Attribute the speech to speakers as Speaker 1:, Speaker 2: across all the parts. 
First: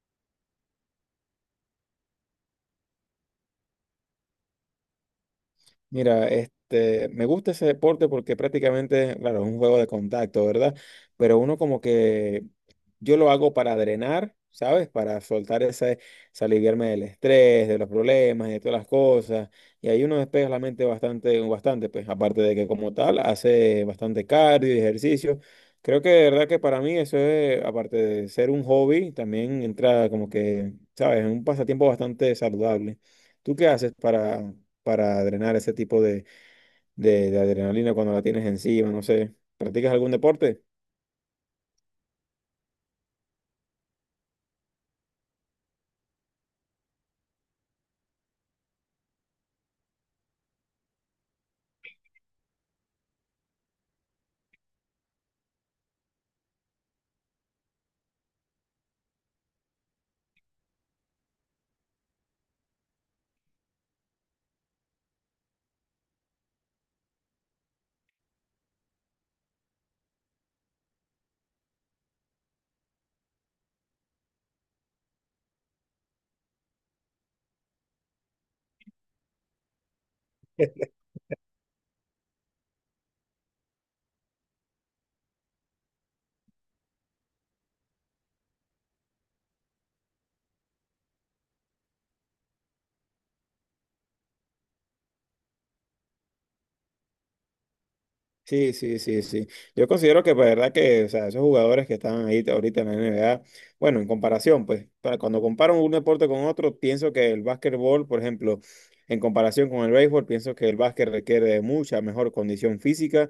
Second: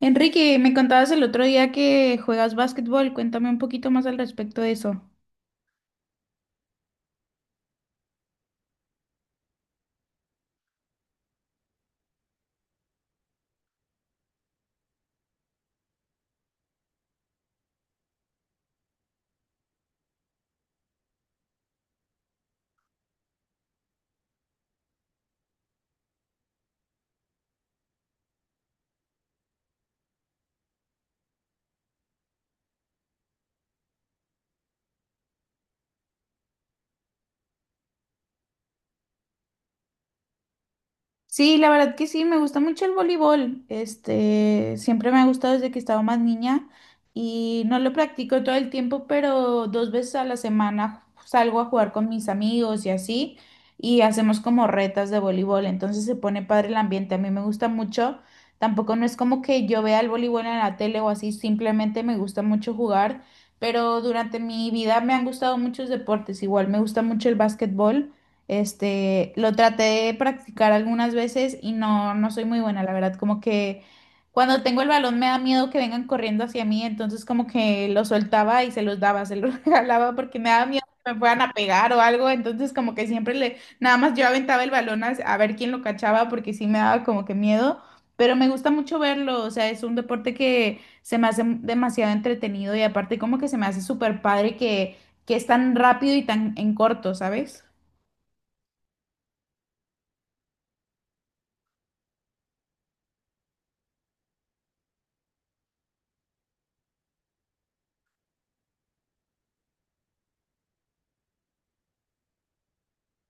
Speaker 1: Enrique, me contabas el otro día que juegas básquetbol, cuéntame un poquito más al respecto de eso.
Speaker 2: Mira, me gusta ese deporte porque prácticamente, claro, es un juego de contacto, ¿verdad? Pero uno como que yo lo hago para drenar, ¿sabes? Para soltar ese, se aliviarme del estrés, de los problemas, de todas las cosas. Y ahí uno despeja la mente bastante, bastante, pues, aparte de que como tal hace bastante cardio y ejercicio. Creo que de verdad que para mí eso es, aparte de ser un hobby, también entra como que, ¿sabes? En un pasatiempo bastante saludable. ¿Tú qué haces para drenar ese tipo de, de adrenalina cuando la tienes encima? No sé, ¿practicas algún deporte?
Speaker 1: Sí, la verdad que sí, me gusta mucho el voleibol. Siempre me ha gustado desde que estaba más niña y no lo practico todo el tiempo, pero dos veces a la semana salgo a jugar con mis amigos y así, y hacemos como retas de voleibol, entonces se pone padre el ambiente. A mí me gusta mucho. Tampoco no es como que yo vea el voleibol en la tele o así, simplemente me gusta mucho jugar, pero durante mi vida me han gustado muchos deportes. Igual me gusta mucho el básquetbol. Lo traté de practicar algunas veces y no soy muy buena, la verdad. Como que cuando tengo el balón me da miedo que vengan corriendo hacia mí, entonces como que lo soltaba y se los daba, se los regalaba porque me daba miedo que me fueran a pegar o algo. Entonces como que siempre le, nada más yo aventaba el balón a ver quién lo cachaba porque sí me daba como que miedo. Pero me gusta mucho verlo, o sea, es un deporte que se me hace demasiado entretenido y aparte como que se me hace súper padre que es tan rápido y tan en corto, ¿sabes?
Speaker 2: Sí, sí, sí, sí. Yo considero que, pues, verdad que, o sea, esos jugadores que están ahí ahorita en la NBA, bueno, en comparación, pues, para cuando comparo un deporte con otro, pienso que el básquetbol, por ejemplo, en comparación con el béisbol, pienso que el básquet requiere de mucha mejor condición física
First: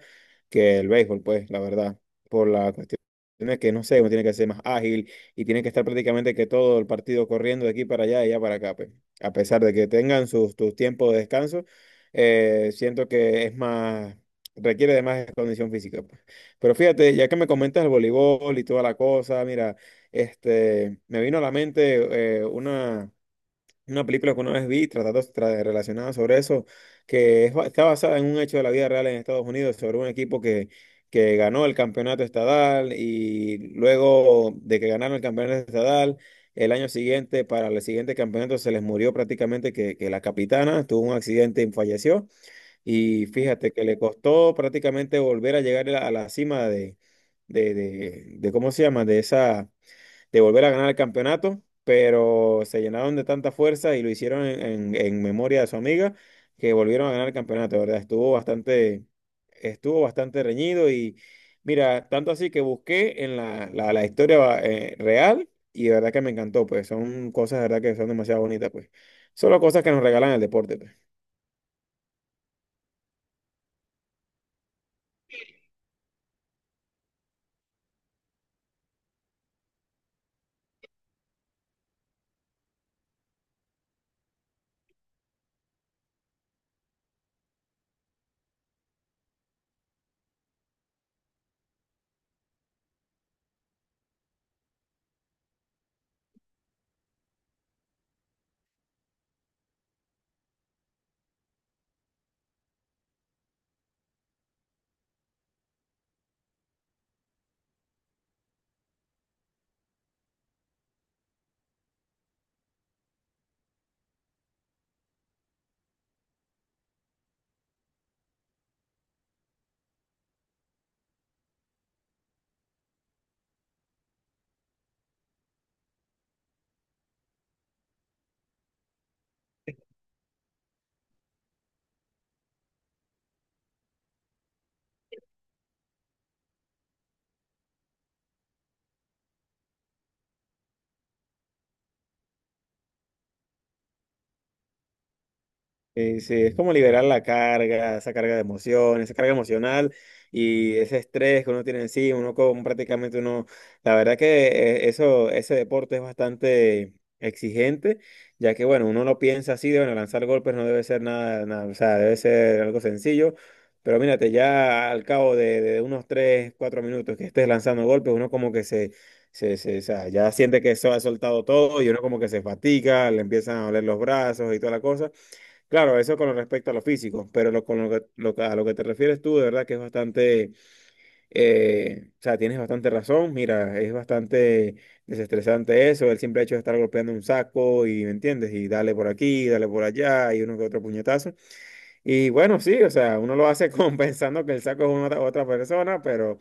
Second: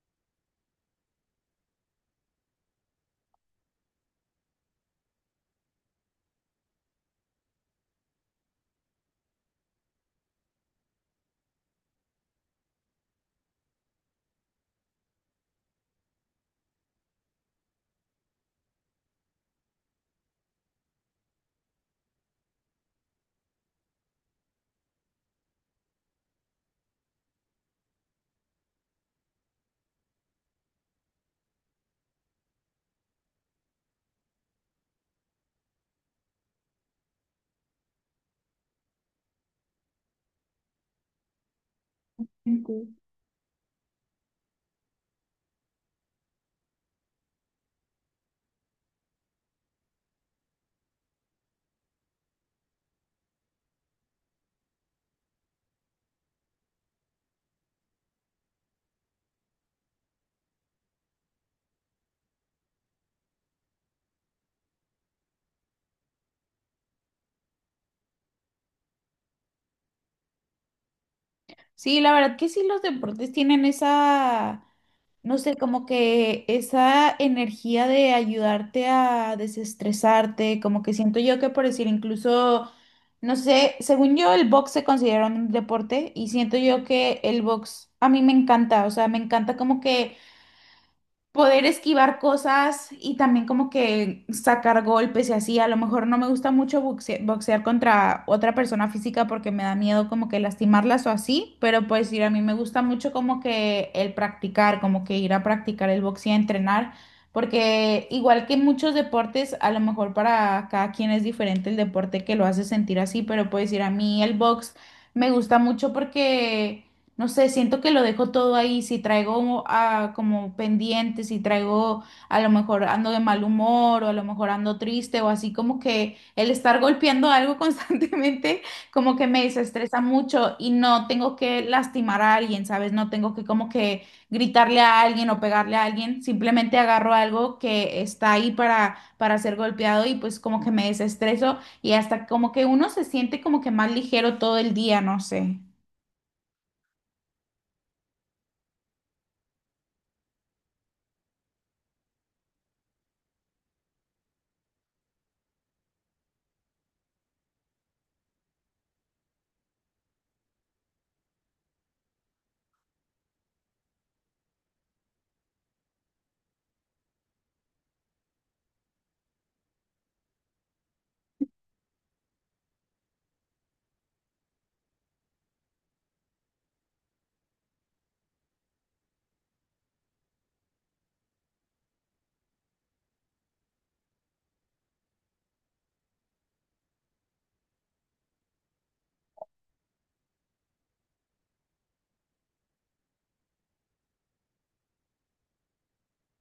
Speaker 2: que el béisbol, pues, la verdad, por la cuestión de que, no sé, uno tiene que ser más ágil y tiene que estar prácticamente que todo el partido corriendo de aquí para allá y allá para acá, pues, a pesar de que tengan tus tiempos de descanso. Siento que es más, requiere de más condición física, pues. Pero fíjate, ya que me comentas el voleibol y toda la cosa, mira, me vino a la mente una, película que una vez vi tratando relacionada sobre eso, que es está basada en un hecho de la vida real en Estados Unidos, sobre un equipo que, ganó el campeonato estadal y luego de que ganaron el campeonato estadal. El año siguiente, para el siguiente campeonato, se les murió prácticamente que, la capitana tuvo un accidente y falleció. Y fíjate que le costó prácticamente volver a llegar a la cima de, ¿cómo se llama? De esa, de volver a ganar el campeonato, pero se llenaron de tanta fuerza y lo hicieron en, en memoria de su amiga que volvieron a ganar el campeonato, ¿verdad? Estuvo bastante reñido y mira, tanto así que busqué en la historia real y de verdad que me encantó, pues son cosas de verdad que son demasiado bonitas, pues. Solo cosas que nos regalan el deporte, pues.
Speaker 1: Sí, la verdad que sí, los deportes tienen esa, no sé, como que esa energía de ayudarte a desestresarte, como que siento yo que por decir incluso, no sé, según yo el box se considera un deporte y siento yo que el box a mí me encanta, o sea, me encanta como que poder esquivar cosas y también como que sacar golpes y así. A lo mejor no me gusta mucho boxear contra otra persona física porque me da miedo como que lastimarlas o así, pero pues ir a mí me gusta mucho como que el practicar, como que ir a practicar el boxeo, entrenar, porque igual que muchos deportes, a lo mejor para cada quien es diferente el deporte que lo hace sentir así, pero pues ir a mí el box me gusta mucho porque... No sé, siento que lo dejo todo ahí. Si traigo como pendiente, si traigo, a lo mejor ando de mal humor o a lo mejor ando triste o así como que el estar golpeando algo constantemente como que me desestresa mucho y no tengo que lastimar a alguien, ¿sabes? No tengo que como que gritarle a alguien o pegarle a alguien. Simplemente agarro algo que está ahí para ser golpeado y pues como que me desestreso y hasta como que uno se siente como que más ligero todo el día, no sé.
Speaker 2: Sí, sí, es como liberar la carga, esa carga de emociones, esa carga emocional y ese estrés que uno tiene encima, uno como prácticamente uno, la verdad que ese deporte es bastante exigente, ya que bueno, uno no piensa así de bueno, lanzar golpes no debe ser nada, nada, o sea, debe ser algo sencillo, pero mírate, ya al cabo de unos 3 4 minutos que estés lanzando golpes, uno como que se, o sea, ya siente que eso ha soltado todo y uno como que se fatiga, le empiezan a doler los brazos y toda la cosa. Claro, eso con respecto a lo físico, pero lo, con lo que- a lo que te refieres tú, de verdad que es bastante, o sea, tienes bastante razón, mira, es bastante desestresante eso, el simple hecho de estar golpeando un saco y, ¿me entiendes? Y dale por aquí, dale por allá, y uno que otro puñetazo. Y bueno, sí, o sea, uno lo hace con, pensando que el saco es otra persona, pero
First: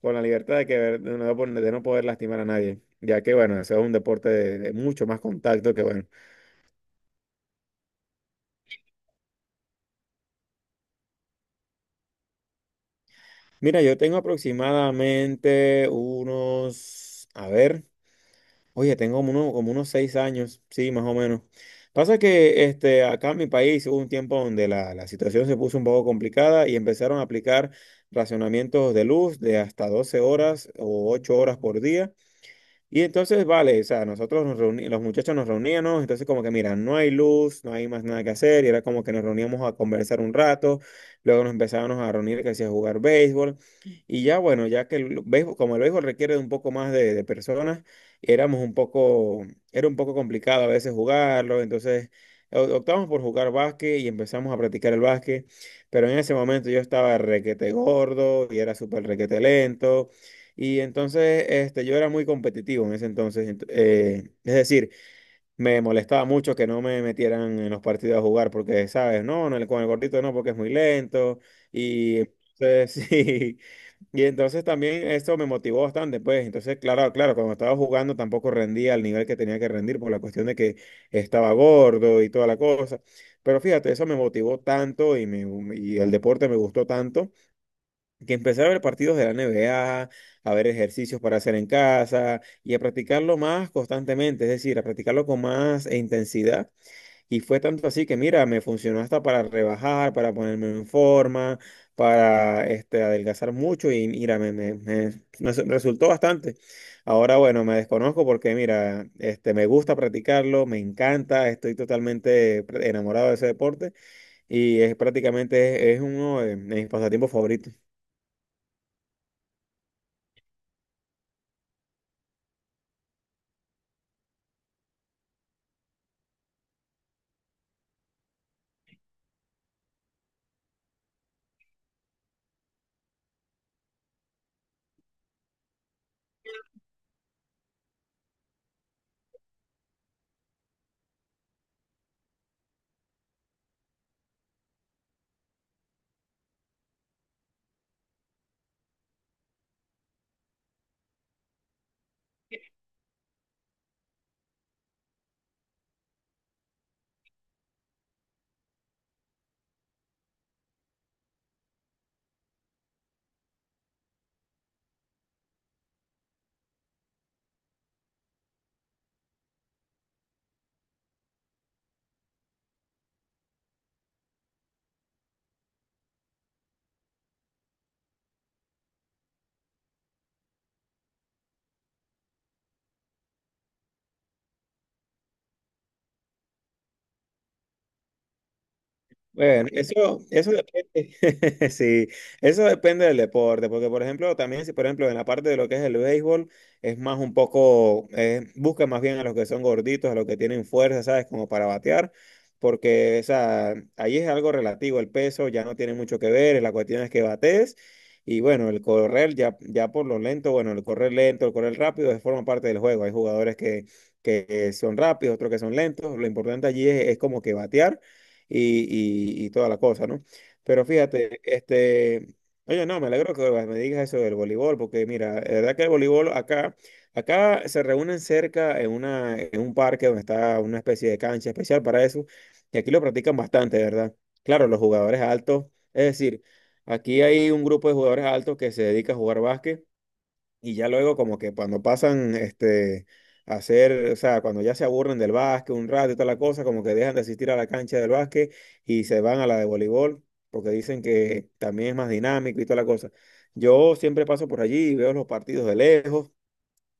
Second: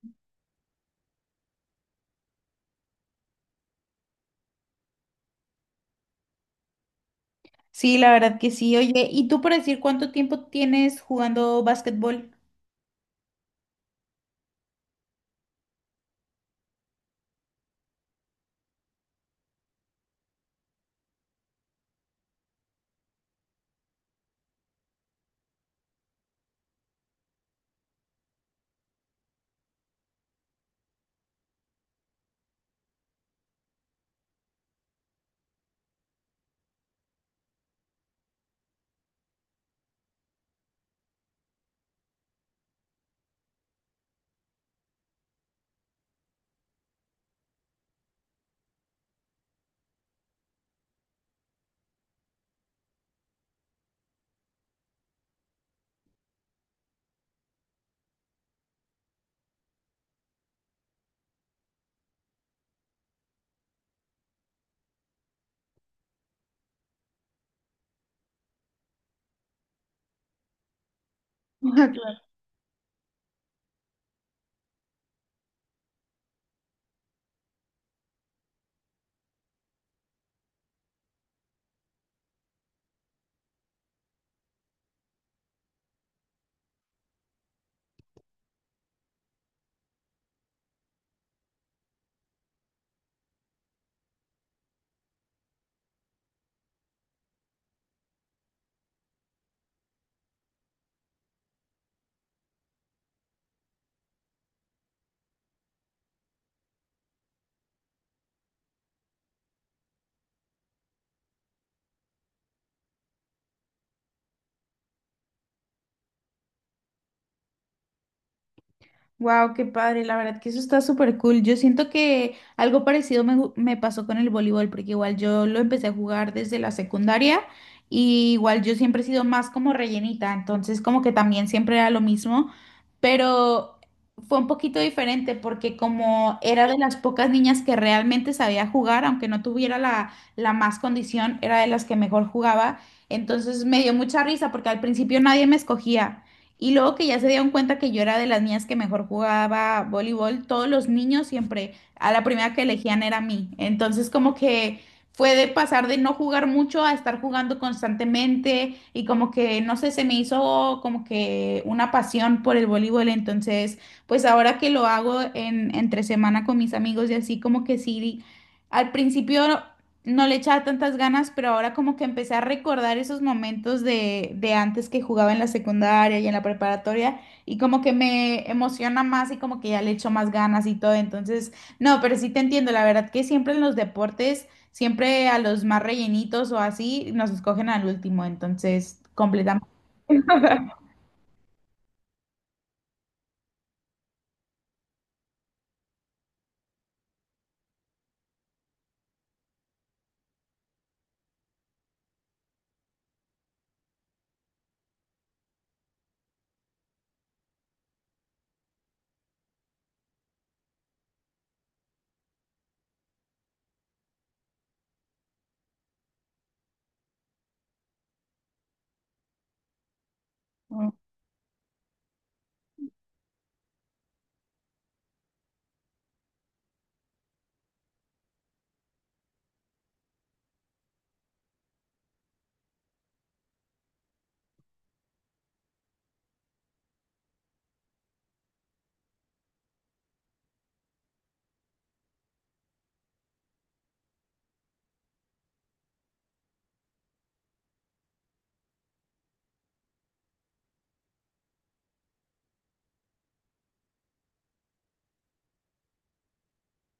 Speaker 2: con la libertad de, de no, poder lastimar a nadie, ya que bueno, eso es un deporte de, mucho más contacto que bueno.
Speaker 1: Sí, la verdad que sí. Oye, ¿y tú por decir cuánto tiempo tienes jugando básquetbol?
Speaker 2: Mira, yo tengo aproximadamente unos, a ver, oye, tengo como, como unos 6 años, sí, más o menos. Pasa que acá en mi país hubo un tiempo donde la situación se puso un poco complicada y empezaron a aplicar racionamientos de luz de hasta 12 horas o 8 horas por día. Y entonces, vale, o sea, nosotros los muchachos nos reuníamos, entonces como que, mira, no hay luz, no hay más nada que hacer, y era como que nos reuníamos a conversar un rato, luego nos empezábamos a reunir, que hacía jugar béisbol, y ya bueno, ya que el béisbol, como el béisbol requiere de un poco más de, personas, éramos un poco, era un poco complicado a veces jugarlo, entonces optamos por jugar básquet y empezamos a practicar el básquet, pero en ese momento yo estaba requete gordo y era súper requete lento. Y entonces yo era muy competitivo en ese entonces. Es decir, me molestaba mucho que no me metieran en los partidos a jugar porque, ¿sabes? No, no, con el gordito no, porque es muy lento. Y entonces, sí. Y entonces también esto me motivó bastante, pues. Entonces, claro, claro, cuando estaba jugando tampoco rendía al nivel que tenía que rendir por la cuestión de que estaba gordo y toda la cosa. Pero fíjate, eso me motivó tanto y, me, y el deporte me gustó tanto que empezar a ver partidos de la NBA, a ver ejercicios para hacer en casa y a practicarlo más constantemente, es decir, a practicarlo con más intensidad. Y fue tanto así que, mira, me funcionó hasta para rebajar, para ponerme en forma, para adelgazar mucho y mira, me- me- me- su- resultó bastante. Ahora, bueno, me desconozco porque, mira, me gusta practicarlo, me encanta, estoy totalmente enamorado de ese deporte y es prácticamente es uno de mis pasatiempos favoritos.
Speaker 1: Wow, qué padre, la verdad que eso está súper cool. Yo siento que algo parecido me, me pasó con el voleibol, porque igual yo lo empecé a jugar desde la secundaria y igual yo siempre he sido más como rellenita, entonces como que también siempre era lo mismo, pero fue un poquito diferente porque como era de las pocas niñas que realmente sabía jugar, aunque no tuviera la, la más condición, era de las que mejor jugaba, entonces me dio mucha risa porque al principio nadie me escogía. Y luego que ya se dieron cuenta que yo era de las niñas que mejor jugaba voleibol, todos los niños siempre a la primera que elegían era a mí. Entonces como que fue de pasar de no jugar mucho a estar jugando constantemente y como que, no sé, se me hizo como que una pasión por el voleibol. Entonces, pues ahora que lo hago en, entre semana con mis amigos y así como que sí, al principio no le echaba tantas ganas, pero ahora como que empecé a recordar esos momentos de antes que jugaba en la secundaria y en la preparatoria y como que me emociona más y como que ya le echo más ganas y todo. Entonces, no, pero sí te entiendo, la verdad que siempre en los deportes, siempre a los más rellenitos o así, nos escogen al último, entonces, completamente.
Speaker 2: Bueno, eso depende, sí, eso depende del deporte, porque por ejemplo, también si por ejemplo en la parte de lo que es el béisbol, es más un poco, busca más bien a los que son gorditos, a los que tienen fuerza, ¿sabes? Como para batear, porque o sea, ahí es algo relativo, el peso ya no tiene mucho que ver, la cuestión es que bates, y bueno, el correr ya, ya por lo lento, bueno, el correr lento, el correr rápido, es forma parte del juego, hay jugadores que, son rápidos, otros que son lentos, lo importante allí es como que batear y, y toda la cosa, ¿no? Pero fíjate, oye, no, me alegro que me digas eso del voleibol, porque mira, la verdad que el voleibol acá se reúnen cerca en una, en un parque donde está una especie de cancha especial para eso, y aquí lo practican bastante, ¿verdad? Claro, los jugadores altos, es decir, aquí hay un grupo de jugadores altos que se dedica a jugar básquet y ya luego como que cuando pasan a hacer, o sea, cuando ya se aburren del básquet un rato y toda la cosa, como que dejan de asistir a la cancha del básquet y se van a la de voleibol, porque dicen que también es más dinámico y toda la cosa. Yo siempre paso por allí y veo los partidos de lejos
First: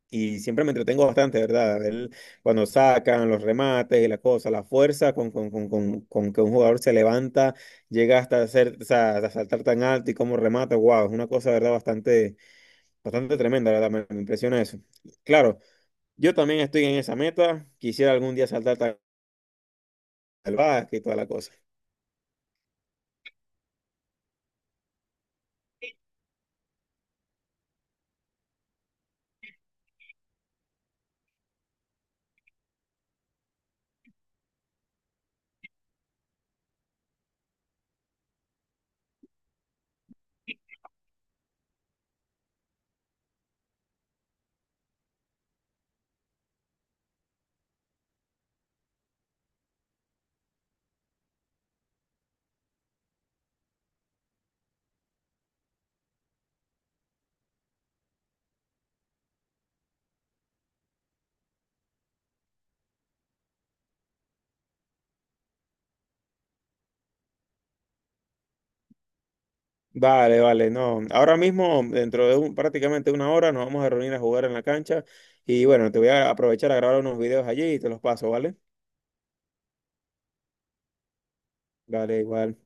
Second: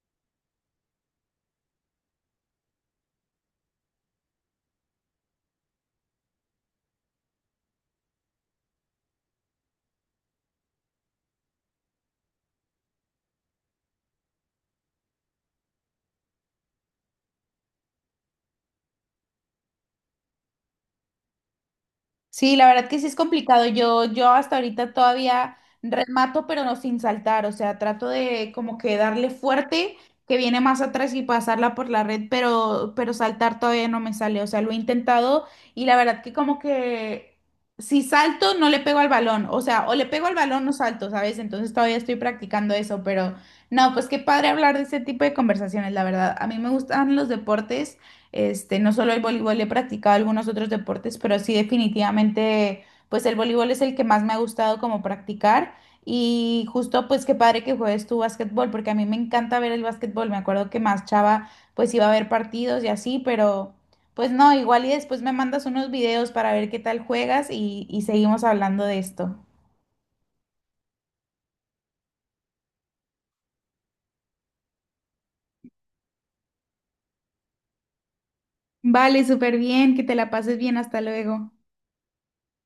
Speaker 2: y siempre me entretengo bastante, ¿verdad? A ver cuando sacan los remates y la cosa, la fuerza con, que un jugador se levanta, llega hasta hacer, o sea, hasta saltar tan alto y cómo remata, wow, es una cosa, ¿verdad? Bastante tremenda, la verdad, me impresiona eso. Claro, yo también estoy en esa meta. Quisiera algún día saltar al básquet y toda la cosa.
Speaker 1: Sí, la verdad que sí es complicado. Yo hasta ahorita todavía remato, pero no sin saltar. O sea, trato de como que darle fuerte, que viene más atrás y pasarla por la red, pero saltar todavía no me sale. O sea, lo he intentado y la verdad que como que si salto, no le pego al balón. O sea, o le pego al balón o salto, ¿sabes? Entonces todavía estoy practicando eso, pero no, pues qué padre hablar de este tipo de conversaciones, la verdad. A mí me gustan los deportes. No solo el voleibol, he practicado algunos otros deportes, pero sí definitivamente, pues el voleibol es el que más me ha gustado como practicar. Y justo, pues qué padre que juegues tu básquetbol, porque a mí me encanta ver el básquetbol. Me acuerdo que más chava, pues iba a ver partidos y así, pero pues no, igual y después me mandas unos videos para ver qué tal juegas y seguimos hablando de esto.
Speaker 2: Vale, vale, no. Ahora mismo, dentro de prácticamente una hora, nos vamos a reunir a jugar en la cancha. Y bueno, te voy a aprovechar a grabar unos videos allí y te los paso, ¿vale?
Speaker 1: Vale, súper bien, que te la pases bien, hasta luego.
Speaker 2: Vale, igual.